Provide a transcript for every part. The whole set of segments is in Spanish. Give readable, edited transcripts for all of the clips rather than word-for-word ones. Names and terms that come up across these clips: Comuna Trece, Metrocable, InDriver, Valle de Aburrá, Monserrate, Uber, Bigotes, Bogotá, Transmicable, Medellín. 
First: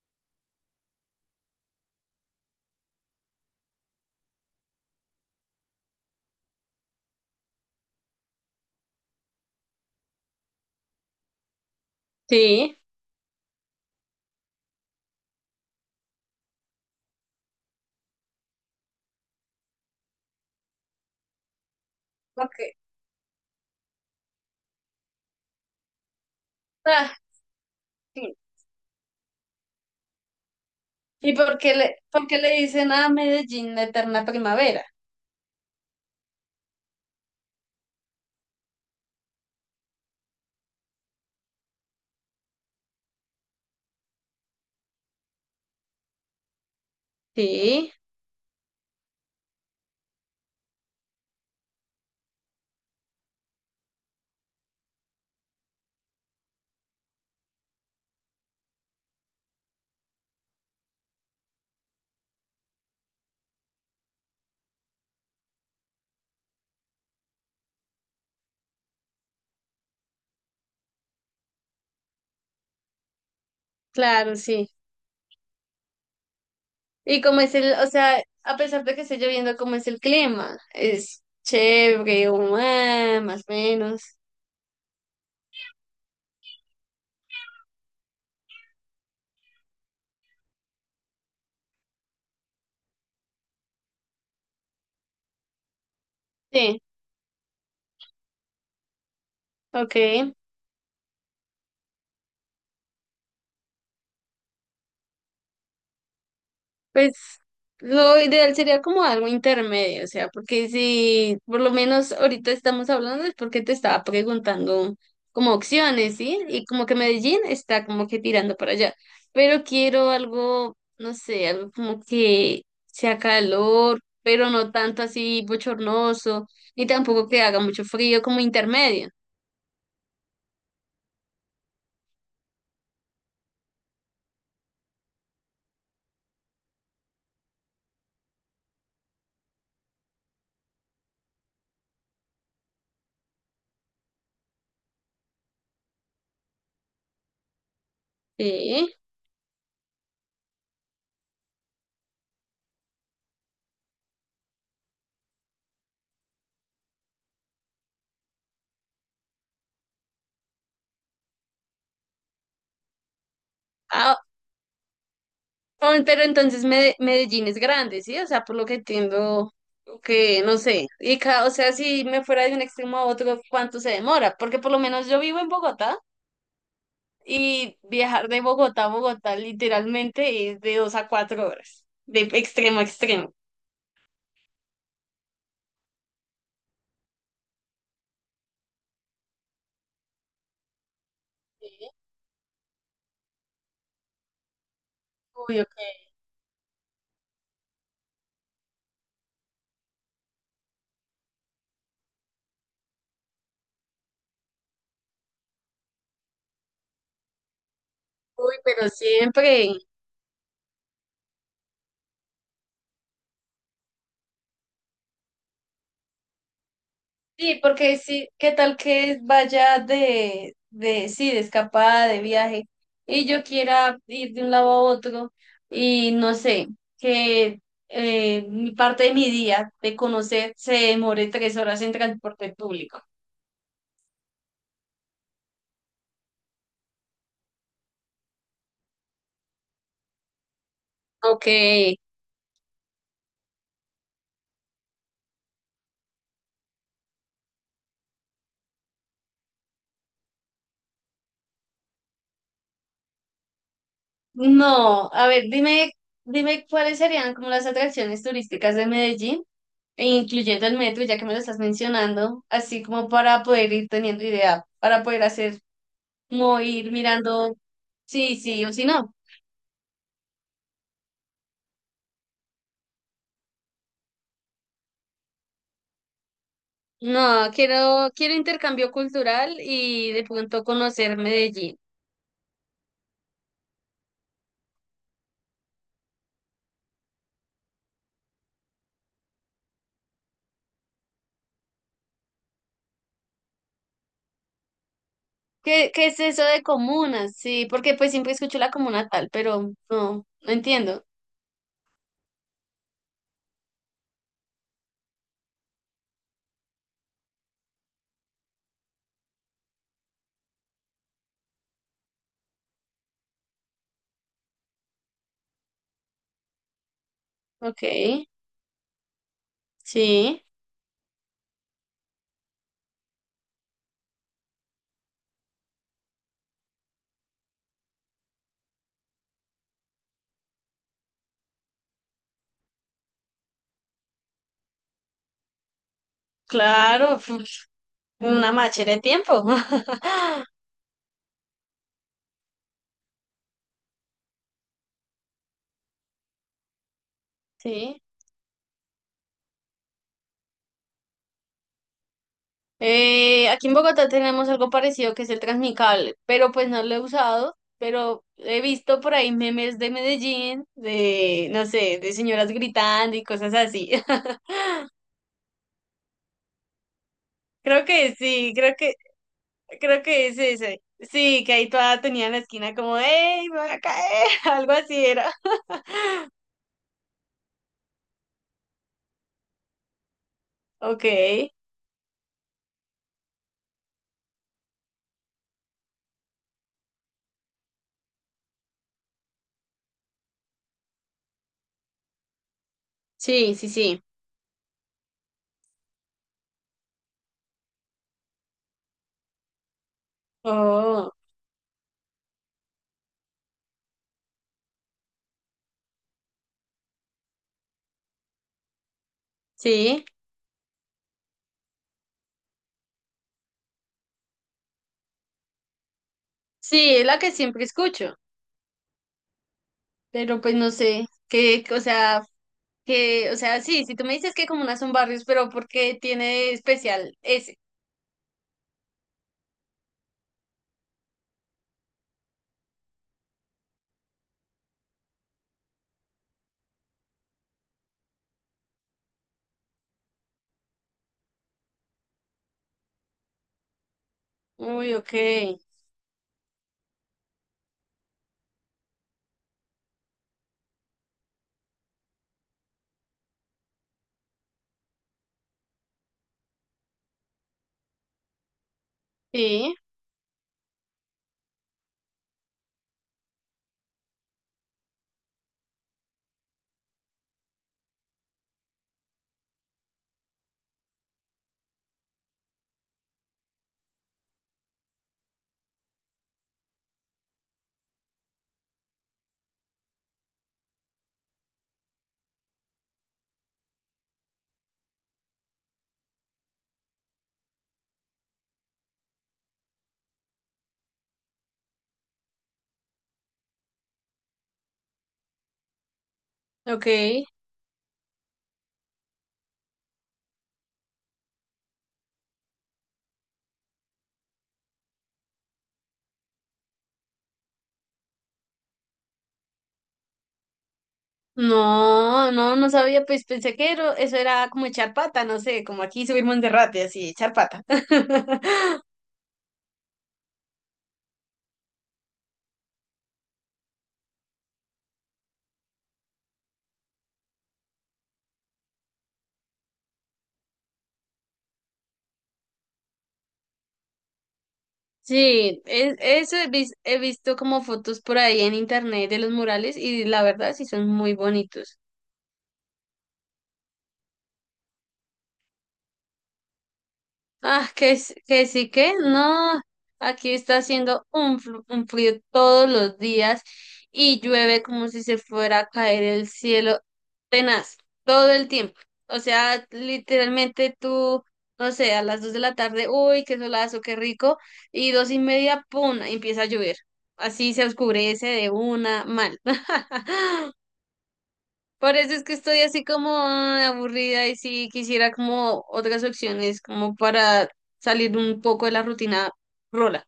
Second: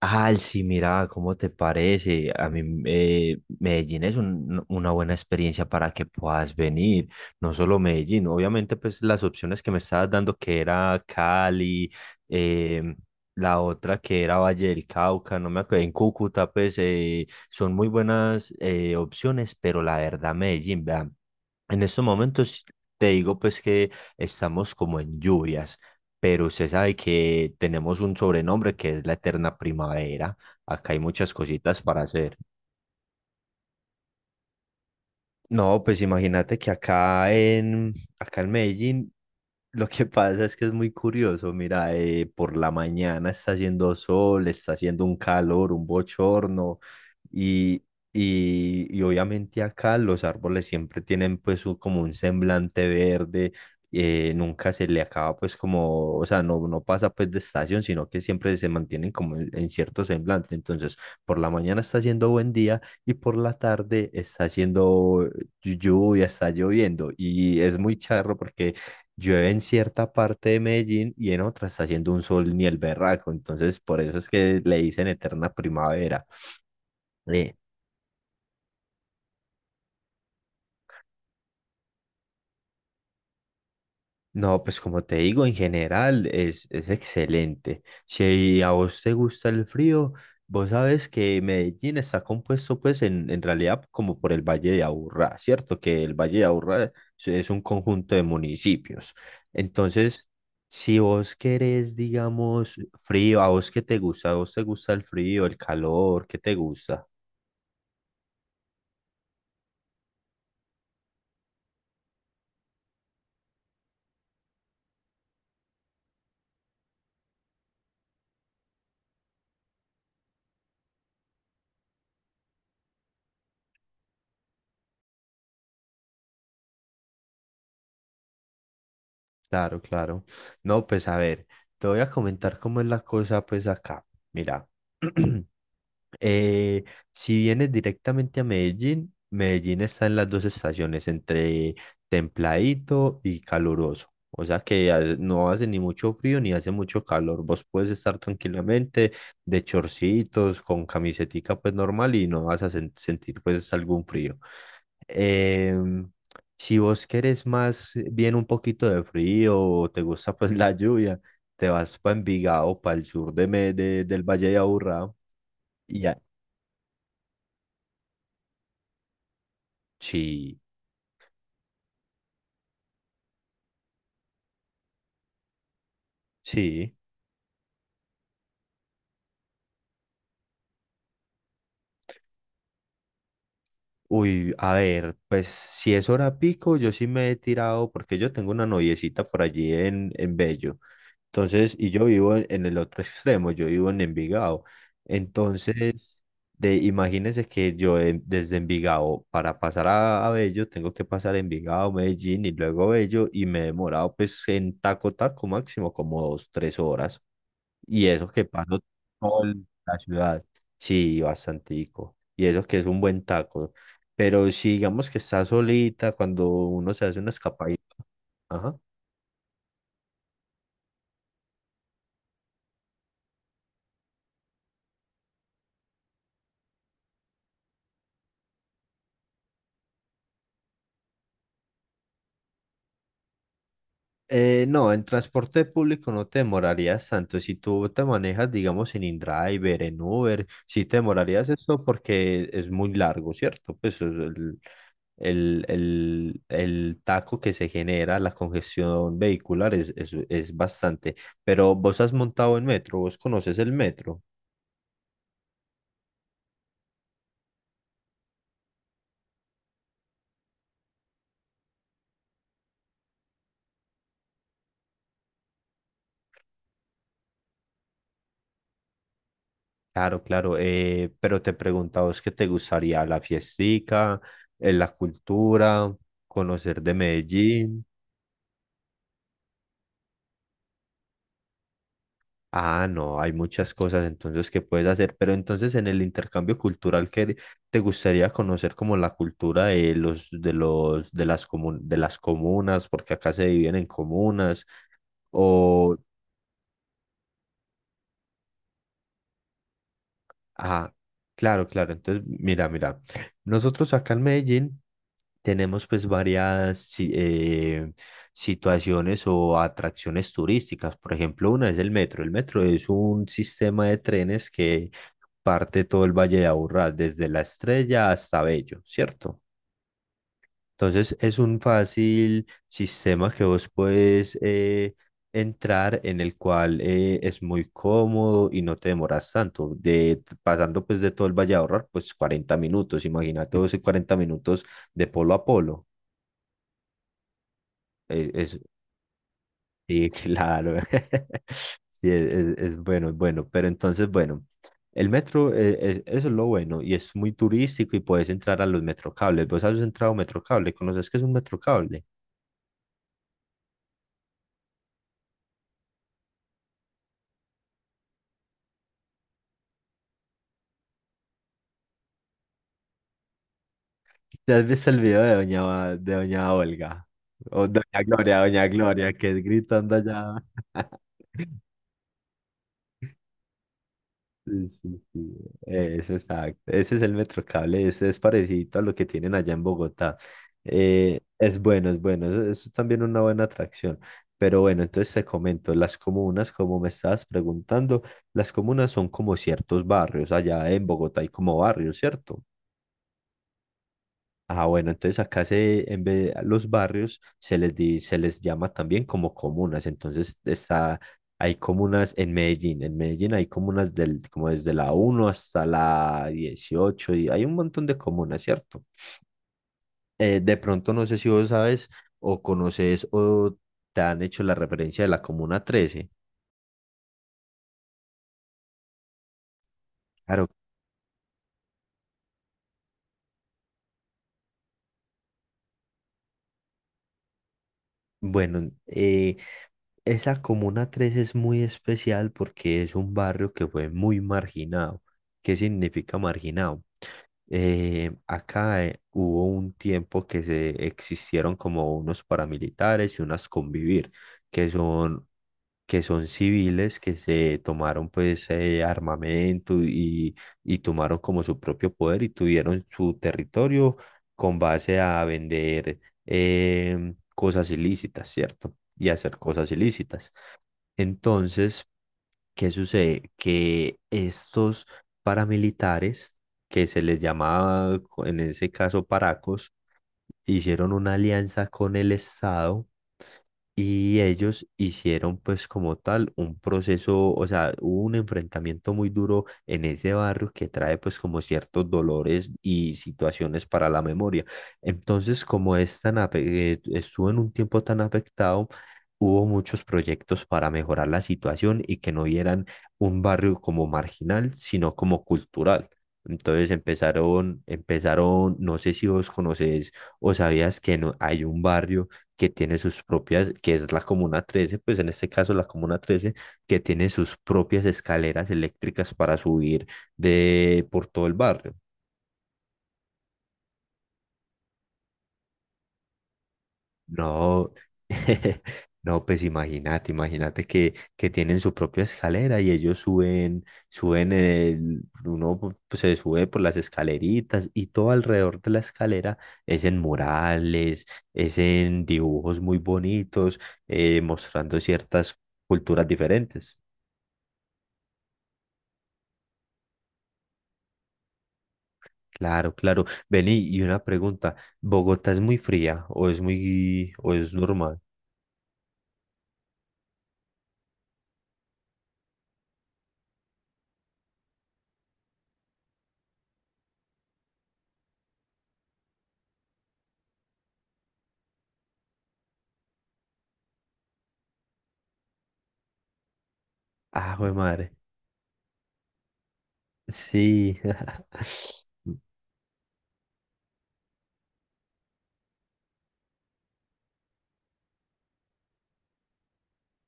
Ah, sí, mira, ¿cómo te parece? A mí Medellín es una buena experiencia para que puedas venir, no solo Medellín, obviamente pues las opciones que me estabas dando que era Cali, Sí. eh, la otra que era Valle del Cauca, no me acuerdo, en Cúcuta pues son muy buenas opciones, pero la verdad Medellín, vean. En estos momentos Porque, te digo pues que estamos como en lluvias, pero usted sabe ah, que tenemos un sí. sobrenombre que es la eterna primavera. Acá hay muchas ¿Y cositas para por hacer. qué le dicen a Medellín la eterna primavera? No, pues imagínate que acá en Medellín lo que pasa es que es muy curioso. Mira, por la mañana está haciendo sol, está haciendo un calor, un bochorno. Y, Sí, y obviamente acá los árboles siempre tienen pues como un semblante verde, nunca se le acaba pues como, o sea, no pasa pues de estación, sino que siempre se mantienen como en cierto semblante. Entonces, por la mañana está haciendo buen día y por la tarde está haciendo lluvia, está lloviendo y es muy charro porque llueve en cierta parte de Medellín y en otra está haciendo un sol ni el berraco. Entonces, por eso es claro, que sí. le dicen eterna primavera. ¿Y como Eh, es el, o sea, a pesar de que esté lloviendo, como es el clima? ¿Es chévere, o, ah, más o menos? No, pues como te digo, en general es excelente. Si a vos te gusta el frío, vos sabes que Medellín está compuesto pues en realidad como por el Valle de Aburrá, ¿cierto? Que el Valle de Sí, Aburrá es un conjunto de municipios. ok. Entonces, si vos querés, digamos, frío, a vos qué te gusta, a vos te gusta el frío, el calor, ¿qué te gusta? Pues lo ideal sería como algo intermedio, o sea, porque si por lo menos ahorita estamos hablando es porque te estaba preguntando como opciones, ¿sí? Y como que Medellín está como que tirando para allá, pero quiero algo, no sé, algo como que sea calor, pero no tanto así bochornoso, ni tampoco que haga mucho frío, como intermedio, Claro, claro. No, pues a ver, te voy a comentar cómo es la cosa, pues acá. Mira, eh, si vienes directamente a Medellín, Medellín está en las dos estaciones, entre templadito y caluroso. O sea que no hace ni mucho frío ni hace mucho calor. Vos puedes estar ¿sí? tranquilamente de chorcitos, con camisetica pues normal y no vas a sentir pues algún frío. Em, si vos querés más bien un poquito de frío o te gusta pues la lluvia, te vas para Envigado, para el sur Ah, del Valle de Aburrá. oh, Y ya. pero entonces Medellín es grande, ¿sí? O sea, por lo que entiendo, que Sí, no sé. Y o sea, si me fuera de un extremo a otro, ¿cuánto se demora? Porque por lo menos yo vivo en Bogotá sí. y viajar de Bogotá a Bogotá literalmente es de 2 a 4 horas, de extremo a extremo. Uy, a ver, pues si es hora pico, yo sí me he tirado, porque yo tengo una noviecita por allí en Bello. Entonces, y yo vivo en el otro extremo, yo vivo en Envigado. Uy, ok. Entonces, imagínense que yo desde Envigado para pasar a Bello, tengo que pasar Envigado, Medellín y luego Bello y me he demorado pues en taco máximo como dos, tres horas. Y eso que Uy, paso pero toda siempre. la ciudad, sí, bastantico. Y eso que es un buen taco. Pero si digamos que está solita, cuando uno se hace una Sí, escapadita, porque sí, ¿qué ajá. tal que vaya sí, de escapada, de viaje, y yo quiera ir de un lado a otro, y no sé, que mi parte de mi día de conocer se demore 3 horas en transporte público? No, en transporte público no te demorarías tanto. Si tú te manejas, digamos, en InDriver, en Uber, sí te Ok, demorarías eso porque es muy largo, ¿cierto? Pues el taco que se genera, la congestión vehicular es bastante. Pero vos has montado en metro, vos conoces el metro. no, a ver, dime, dime cuáles serían como las atracciones turísticas de Medellín, e incluyendo el metro, ya que me lo estás mencionando, así como para poder ir teniendo idea, para poder hacer, como ir mirando. Sí, sí, o si no. Claro, claro. Pero te preguntaba vos qué te gustaría, la fiestica, la cultura, conocer de No, Medellín. quiero, quiero intercambio cultural y de pronto conocer Medellín. Ah, no, hay muchas cosas entonces que puedes hacer, pero entonces en el intercambio cultural que te gustaría conocer como la cultura de las comunas, porque acá se dividen en comunas, ¿Qué, o qué es eso de comunas? Sí, porque pues siempre escucho la comuna tal, pero no, no Ah, entiendo. claro, claro. Entonces, mira, mira. Nosotros acá en Medellín tenemos pues varias situaciones o atracciones turísticas. Por ejemplo, una es el metro. El metro es un sistema de trenes que parte todo el Valle de Aburrá, desde La Ok, Estrella hasta Bello, ¿cierto? sí, Entonces es un fácil sistema que vos puedes entrar en el cual es muy cómodo y no te demoras tanto. Pasando pues de todo el Valle a ahorrar, pues 40 minutos. Imagínate vos en 40 minutos de polo a polo. claro, Eh, una es, machera de tiempo. sí, claro. Sí, es, es bueno, es bueno. Pero entonces, bueno, el metro, eso es lo bueno y es muy turístico y Sí. puedes entrar a los metrocables. ¿Vos has entrado a un metrocable? ¿Conoces qué es un metrocable? Aquí en Bogotá tenemos algo parecido que es el Transmicable, pero pues no lo he usado, pero he visto por ahí memes de Medellín, de, no sé, de señoras gritando y cosas así. ¿Te has visto el video de doña Olga? O Creo que sí, doña Gloria, que es gritando creo que allá. es ese. Sí, que ahí toda tenía en la esquina como, ¡Ey, me voy a caer! Sí, Algo sí, así era. sí. Es exacto. Ese es el Metrocable, ese es parecido a lo que tienen allá en Bogotá. Ok, Es bueno, es bueno, eso es también una buena atracción. Pero bueno, entonces te comento, las comunas, como me estabas preguntando, las comunas son como ciertos barrios, allá en Bogotá hay como barrios, ¿cierto? sí, sí, sí. Ah, bueno, entonces en vez de los barrios se les llama también como comunas. Entonces Oh, hay comunas en Medellín. En Medellín hay comunas como desde la uno hasta la 18 y hay un montón de comunas, ¿cierto? sí, De pronto no sé si vos sabes o conoces o te han hecho la referencia de la comuna 13. sí, es la que siempre escucho, pero Claro. pues no sé, que, o sea, sí, si tú me dices que comunas son barrios, pero ¿por ¿qué tiene de especial ese? Bueno, esa Comuna 3 es muy especial porque es un barrio que fue muy marginado. ¿Qué significa marginado? Acá hubo un tiempo que se existieron como unos paramilitares y unas convivir, que Uy, ok, son, que son civiles que se tomaron pues armamento y tomaron como su propio poder y tuvieron su territorio con base a vender cosas ilícitas, ¿cierto? Y hacer cosas sí, ilícitas. Entonces, ¿qué sucede? Que estos paramilitares, que se les llamaba en ese caso paracos, hicieron una alianza con el Estado y ellos hicieron pues como tal un proceso, o sea, hubo un enfrentamiento muy duro en ese barrio que trae pues como ciertos dolores y situaciones para la memoria. Entonces, como es estuvo en un tiempo tan afectado, hubo muchos proyectos para mejorar la situación y que no vieran un barrio como marginal, sino como cultural. Entonces ok. Empezaron, no sé si vos conocés. ¿O sabías que no, hay un barrio que tiene sus propias, que es la Comuna 13 pues en este caso la Comuna 13 que tiene sus propias escaleras eléctricas para subir por todo el barrio? No, no, no sabía, pues pensé que eso era como echar pata, no sé, como aquí subir Monserrate, así, echar pata. No, no, pues imagínate, imagínate que tienen su propia escalera y ellos suben uno pues, se sube por las escaleritas y todo alrededor de la escalera es en murales, es en dibujos muy bonitos, mostrando ciertas Sí, culturas eso diferentes. he visto como fotos por ahí en internet de los murales y la verdad sí son muy bonitos. Claro, claro. Vení, y una pregunta, ¿Bogotá es muy fría o es o es Ah, que, normal? Que sí, que no. Aquí está haciendo un, un frío todos los días y llueve como si se fuera a caer el cielo, tenaz todo el tiempo. O sea, literalmente tú, no sé, a las 2 de la tarde, uy, qué solazo, qué rico, y dos y media, pum, empieza a llover. Ah, jue Así se madre. oscurece de una mal. Sí. Por eso es que estoy así como ah, aburrida y sí quisiera como otras opciones, como para salir un poco de la rutina rola.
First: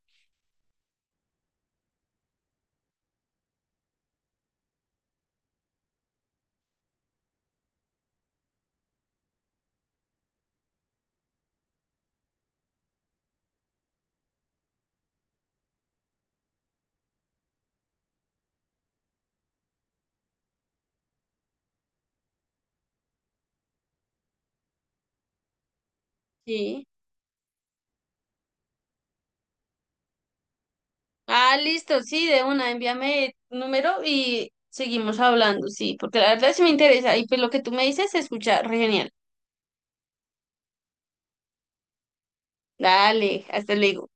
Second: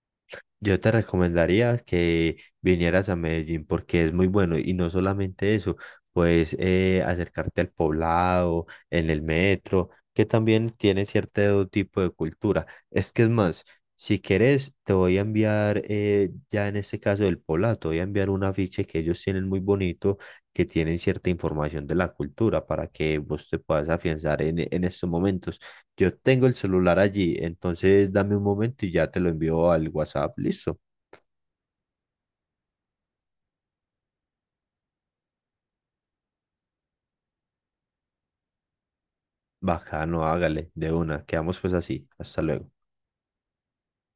Yo te recomendaría que vinieras a Medellín porque es muy bueno y no solamente eso, pues acercarte al poblado, en el metro, que también tiene cierto tipo de cultura. Es que es más, si quieres, te voy a enviar, ya en este caso del poblado, te voy a enviar un afiche que ellos tienen muy bonito, que tienen cierta información de la cultura para que vos te puedas afianzar en estos momentos. Yo tengo el Sí. celular allí, entonces dame un momento y ya te lo envío al WhatsApp. Listo. Ah, listo, sí, de una, envíame el número y seguimos hablando, sí, porque la verdad sí me interesa y pues lo que tú me dices se escucha re genial. Bacano, hágale, de una. Quedamos pues así. Hasta luego. Dale, hasta luego.